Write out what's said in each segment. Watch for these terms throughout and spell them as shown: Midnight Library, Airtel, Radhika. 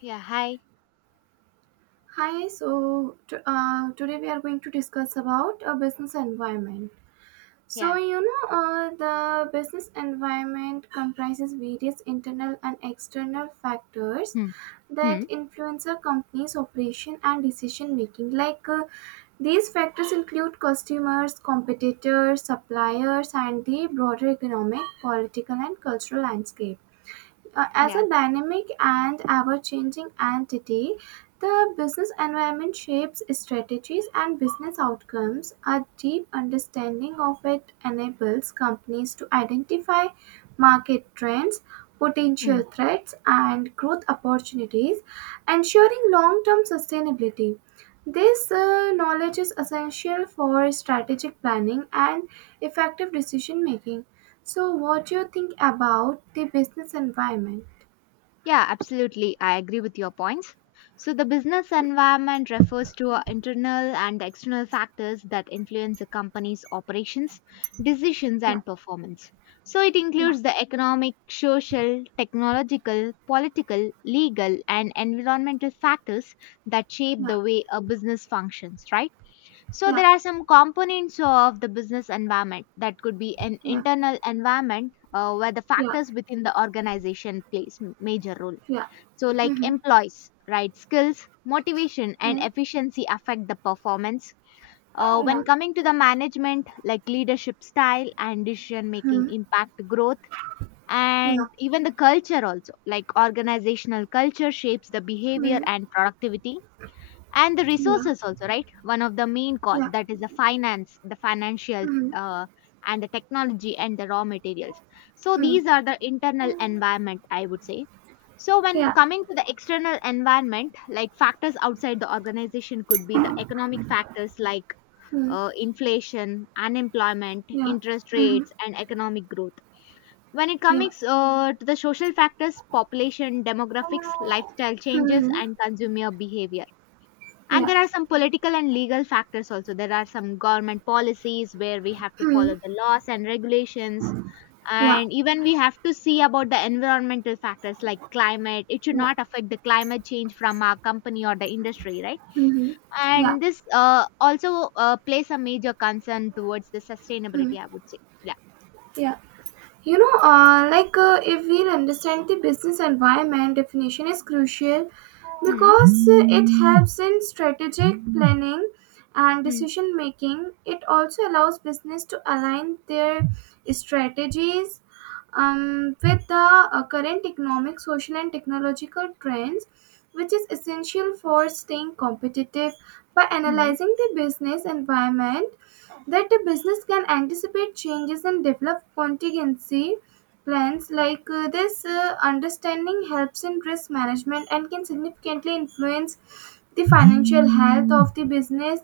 Yeah, hi. Hi, so today we are going to discuss about a business environment. Yeah. The business environment comprises various internal and external factors Hmm. Hmm. that influence a company's operation and decision making. These factors include customers, competitors, suppliers, and the broader economic, political, and cultural landscape. As Yeah. a dynamic and ever changing entity, the business environment shapes strategies and business outcomes. A deep understanding of it enables companies to identify market trends, Hmm. potential threats, and growth opportunities, ensuring long term sustainability. This knowledge is essential for strategic planning and effective decision making. So, what do you think about the business environment? Yeah, absolutely. I agree with your points. So, the business environment refers to internal and external factors that influence a company's operations, decisions, Yeah, and performance. So, it yeah, includes the economic, social, technological, political, legal, and environmental factors that shape yeah, the way a business functions, right? So yeah, there are some components of the business environment that could be an yeah, internal environment where the yeah, factors within the organization plays major role. yeah. So like Mm-hmm. employees, right? Skills, motivation, and Yeah, efficiency affect the performance. When yeah, coming to the management, like leadership style and decision making hmm, impact growth, yeah, and even the culture also, like organizational culture shapes the behavior hmm, and productivity, and the yeah, resources also, right? One of the main costs, yeah, that is hmm, the finance, the financial uh, and the technology and the raw materials. So hmm, these are the internal environment, I would say. So when yeah, coming to the external environment, like factors outside the organization could be the economic factors like hmm, inflation, unemployment, yeah, interest hmm, rates, and economic growth. When it yeah, hmm, yeah, comes to the social factors, population demographics, lifestyle changes, and consumer behavior. And there are some political and legal factors also. There are some government policies where we have to follow hmm, the laws and regulations. yeah, And even we have to see about the environmental factors like climate. It should yeah, not affect the climate change from our company or the industry, right? hmm, yeah. And this also plays a major concern towards the Hmm. sustainability, I would say. Yeah. Yeah. If we understand the business environment definition is crucial Hmm. because it helps in strategic planning and Hmm. decision making. It also allows business to align their strategies with the current economic, social, and technological trends, which is essential for staying competitive. By Hmm. analyzing the business environment, that a business can anticipate changes and develop contingency plans this understanding helps in risk management and can significantly influence the financial health of the business,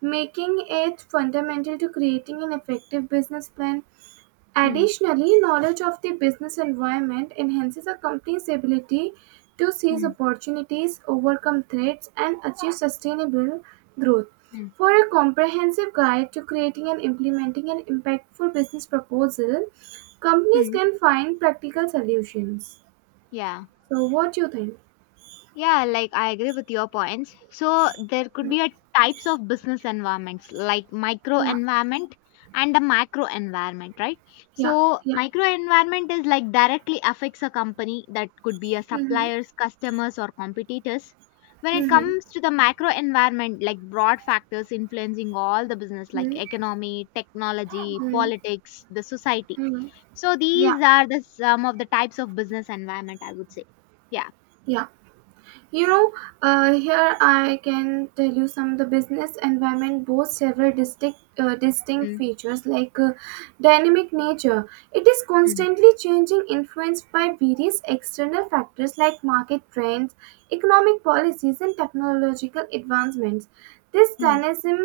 making it fundamental to creating an effective business plan. Hmm. Additionally, knowledge of the business environment enhances a company's ability to seize Hmm. opportunities, overcome threats, and achieve sustainable growth. Hmm. For a comprehensive guide to creating and implementing an impactful business proposal, companies Hmm. can find practical solutions. Yeah. So, what do you think? Yeah, like I agree with your points. So there could Mm. be a types of business environments like micro Yeah, environment and the macro environment, right? yeah, So yeah. micro environment is like directly affects a company, that could be a Mm-hmm, suppliers, customers or competitors. When it mm-hmm, comes to the macro environment, like broad factors influencing all the business like economy, technology, mm-hmm, politics, the society. mm-hmm. So Yeah, these are the some of the types of business environment, I would say. Yeah. yeah. You know, Here I can tell you some of the business environment boasts several distinct, distinct Mm, features dynamic nature. It is mm, constantly changing, influenced by various external factors like market trends, economic policies, and technological advancements. This mm. dynamism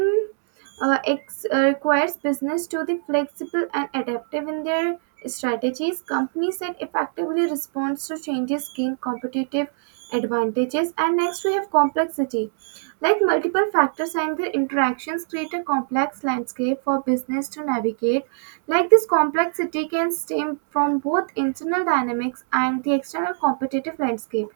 requires business to be flexible and adaptive in their strategies. Companies that effectively respond to changes gain competitive advantages. And next, we have complexity. Like multiple factors and their interactions create a complex landscape for business to navigate. Like this complexity can stem from both internal dynamics and the external competitive landscape,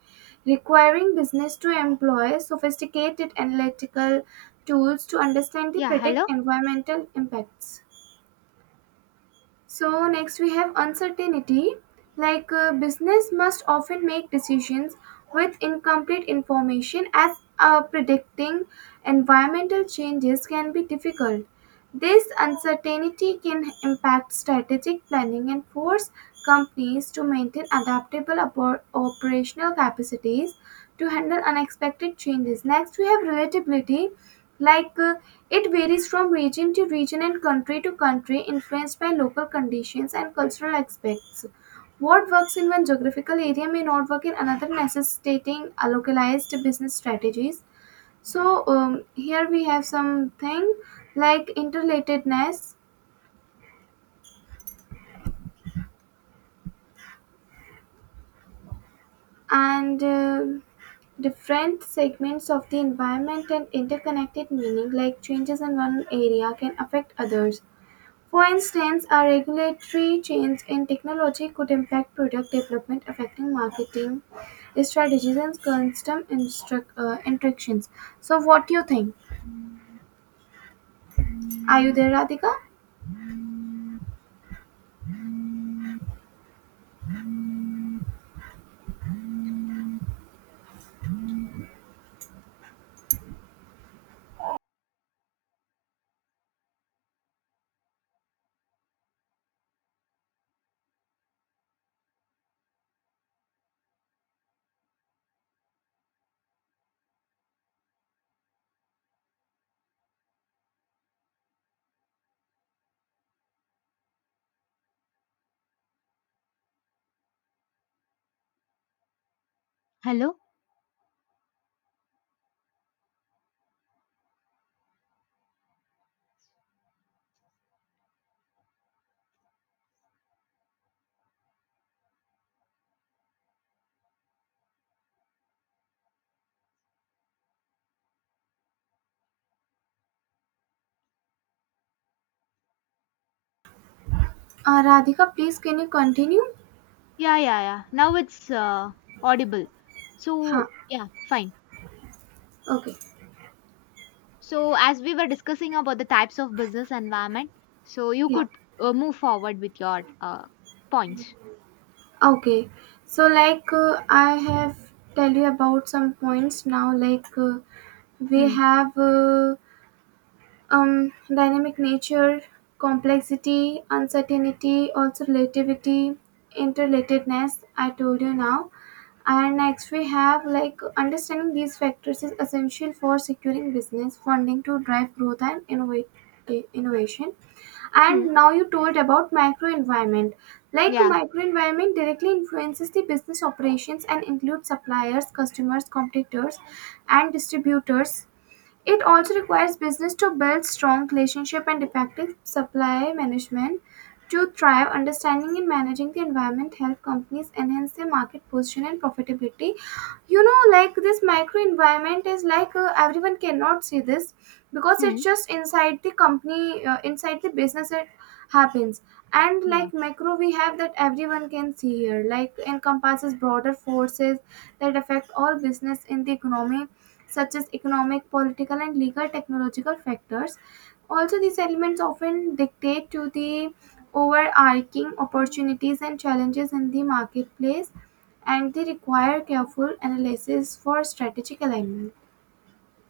requiring business to employ sophisticated analytical tools to understand the Yeah, predict hello? environmental impacts. So, next we have uncertainty. Business must often make decisions with incomplete information as predicting environmental changes can be difficult. This uncertainty can impact strategic planning and force companies to maintain adaptable operational capacities to handle unexpected changes. Next, we have relatability. Like uh, it varies from region to region and country to country, influenced by local conditions and cultural aspects. What works in one geographical area may not work in another, necessitating a localized business strategies. Here we have something like interrelatedness and different segments of the environment and interconnected meaning like changes in one area can affect others. For instance, a regulatory change in technology could impact product development, affecting marketing strategies and customer interactions. So, what do you think? Are you there, Radhika? Hello? Radhika, please can you continue? Yeah, yeah, yeah. Now it's audible. Huh. So, yeah, fine. Okay. So, as we were discussing about the types of business environment, so you Yeah. could move forward with your points. Okay. So, I have tell you about some points now. Like, we Hmm. have. Dynamic nature, complexity, uncertainty, also relativity, interrelatedness. I told you now. And next we have like understanding these factors is essential for securing business funding to drive growth and innovate, innovation. Hmm. And now you told about micro environment. Like Yeah. micro environment directly influences the business operations and includes suppliers, customers, competitors, and distributors. It also requires business to build strong relationship and effective supply management to thrive. Understanding and managing the environment help companies enhance their market position and profitability. Like this microenvironment is like everyone cannot see this because Hmm. it's just inside the company, inside the business it happens. And Yeah. like macro we have that everyone can see here, like encompasses broader forces that affect all business in the economy, such as economic, political, and legal, technological factors. Also, these elements often dictate to the overarching opportunities and challenges in the marketplace, and they require careful analysis for strategic alignment.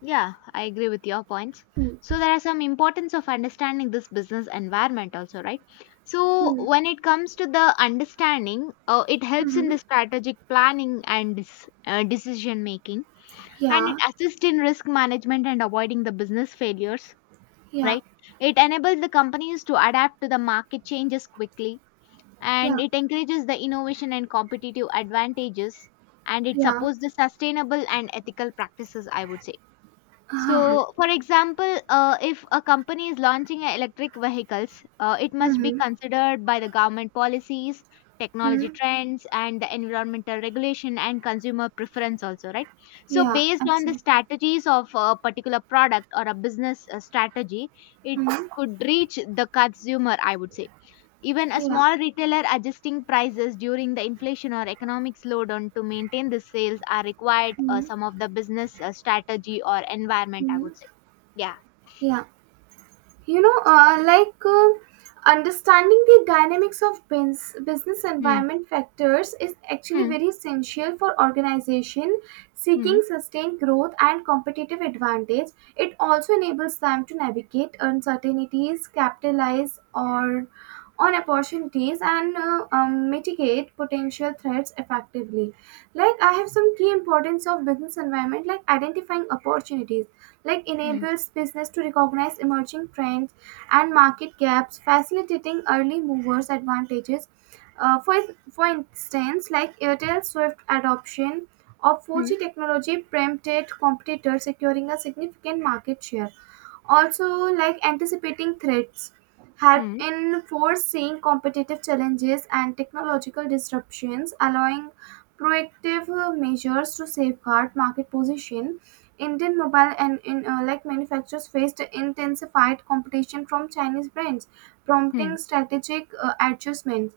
Yeah, I agree with your points. So, there are some importance of understanding this business environment also, right? So, when it comes to the understanding, it helps in the Mm-hmm. strategic planning and decision making, and it Yeah, assists in risk management and avoiding the business failures, yeah, right? It enables the companies to adapt to the market changes quickly, and yeah, it encourages the innovation and competitive advantages, and it yeah. supports the sustainable and ethical practices, I would say. Uh-huh. So, for example, if a company is launching a electric vehicles, it must be Mm-hmm. considered by the government policies, technology Mm-hmm. trends, and the environmental regulation and consumer preference also, right? So, Yeah, based on the absolutely. strategies of a particular product or a business strategy, it Mm-hmm. could reach the consumer, I would say. Even a Yeah, small retailer adjusting prices during the inflation or economic slowdown to maintain the sales are required some of the business strategy or environment, I mm-hmm, would say. Yeah. yeah. you know uh, like uh, Understanding the dynamics of business Hmm. environment factors is actually Hmm. very essential for organization Hmm. seeking sustained growth and competitive advantage. It also enables them to navigate uncertainties, capitalize or on opportunities, and mitigate potential threats effectively. Like I have some key importance of business environment, like identifying opportunities, like Hmm. enables business to recognize emerging trends and market gaps, facilitating early movers advantages. Uh, for, for instance, like Airtel Swift adoption of Hmm. 4G technology prompted competitors securing a significant market share. Also, like anticipating threats, help Hmm. in foreseeing competitive challenges and technological disruptions, allowing proactive measures to safeguard market position. Indian mobile and in, like manufacturers faced intensified competition from Chinese brands, prompting Hmm. strategic adjustments.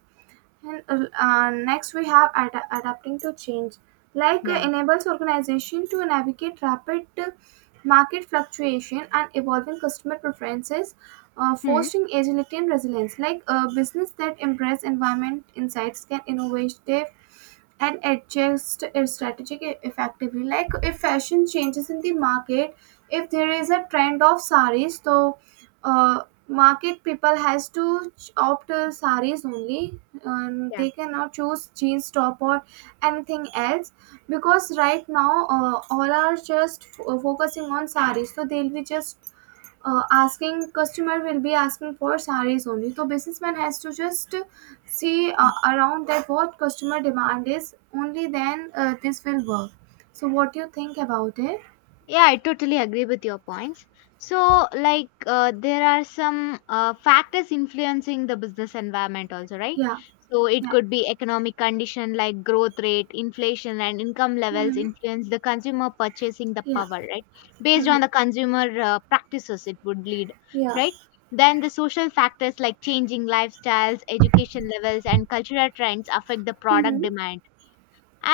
And next, we have adapting to change, Yeah. enables organization to navigate rapid market fluctuation and evolving customer preferences, Hmm. fostering agility and resilience. Like a business that embrace environment insights can innovative and adjust it strategy effectively. Like if fashion changes in the market, if there is a trend of saris, uh, market people has to opt saris only. Yeah. They cannot choose jeans top or anything else because right now all are just focusing on saris. So they'll be just. Asking customer will be asking for sarees only. So businessman has to just see around that what customer demand is. Only then this will work. So what do you think about it? Yeah, I totally agree with your points. So, like, there are some factors influencing the business environment, also, right? Yeah, So, it yeah, could be economic condition like growth rate, inflation, and income levels mm-hmm, influence the consumer purchasing the yeah, power, right? Based mm-hmm, on the consumer practices, it would lead, yeah. right? Then the social factors like changing lifestyles, education levels, and cultural trends affect the product Mm-hmm. demand.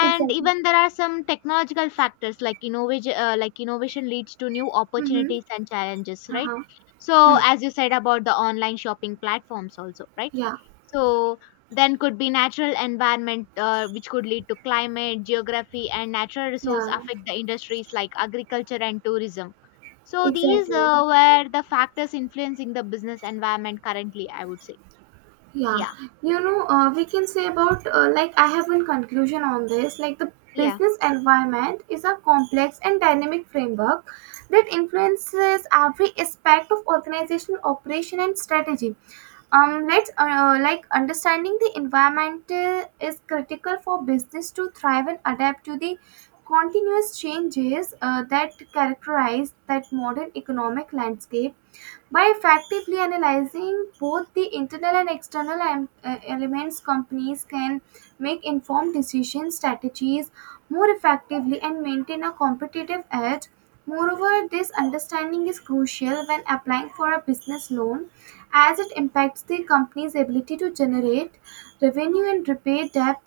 Ex- even there are some technological factors like innovation, innovation leads to new mm-hmm. opportunities and challenges, right? Uh-huh. So Hmm. as you said about the online shopping platforms also, right? Yeah, So then could be natural environment, which could lead to climate, geography, and natural resource yeah, affect the industries like agriculture and tourism. So these exactly. Were the factors influencing the business environment currently, I would say. Yeah, Yeah. We can say about like I have one conclusion on this. Like the Yeah. business environment is a complex and dynamic framework that influences every aspect of organizational operation and strategy. Let's understanding the environment is critical for business to thrive and adapt to the continuous changes that characterize that modern economic landscape. By effectively analyzing both the internal and external elements, companies can make informed decision strategies more effectively and maintain a competitive edge. Moreover, this understanding is crucial when applying for a business loan, as it impacts the company's ability to generate revenue and repay debt.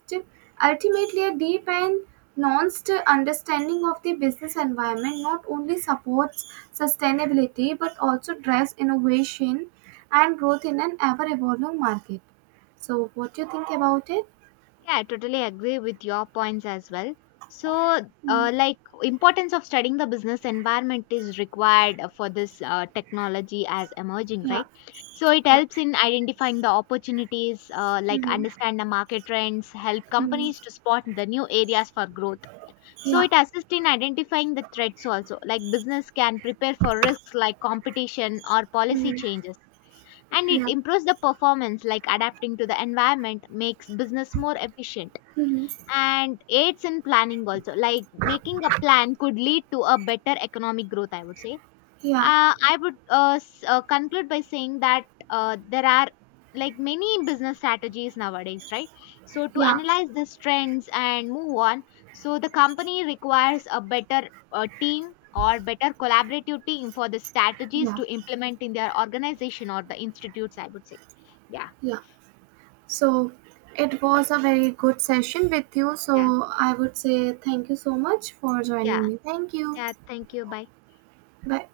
Ultimately, a deep and nuanced understanding of the business environment not only supports sustainability but also drives innovation and growth in an ever evolving market. So, what do you think about it? Yeah, I totally agree with your points as well. So, Mm, like importance of studying the business environment is required for this technology as emerging, yeah, right? So it yeah. helps in identifying the opportunities, like Hmm. understand the market trends, help companies to spot the new areas for growth. So Yeah. it assists in identifying the threats also, like business can prepare for risks like competition or policy Mm. changes. And it Yeah. improves the performance, like adapting to the environment makes business more efficient, Mm-hmm. and aids in planning also, like making a plan could lead to a better economic growth, I would say. Yeah. I would conclude by saying that there are like many business strategies nowadays, right? So to Yeah. analyze these trends and move on, so the company requires a better team or better collaborative team for the strategies Yeah. to implement in their organization or the institutes, I would say. Yeah. Yeah. So it was a very good session with you. Yeah. So I would say thank you so much for Yeah. joining me. Thank you. Yeah, thank you, bye. Bye.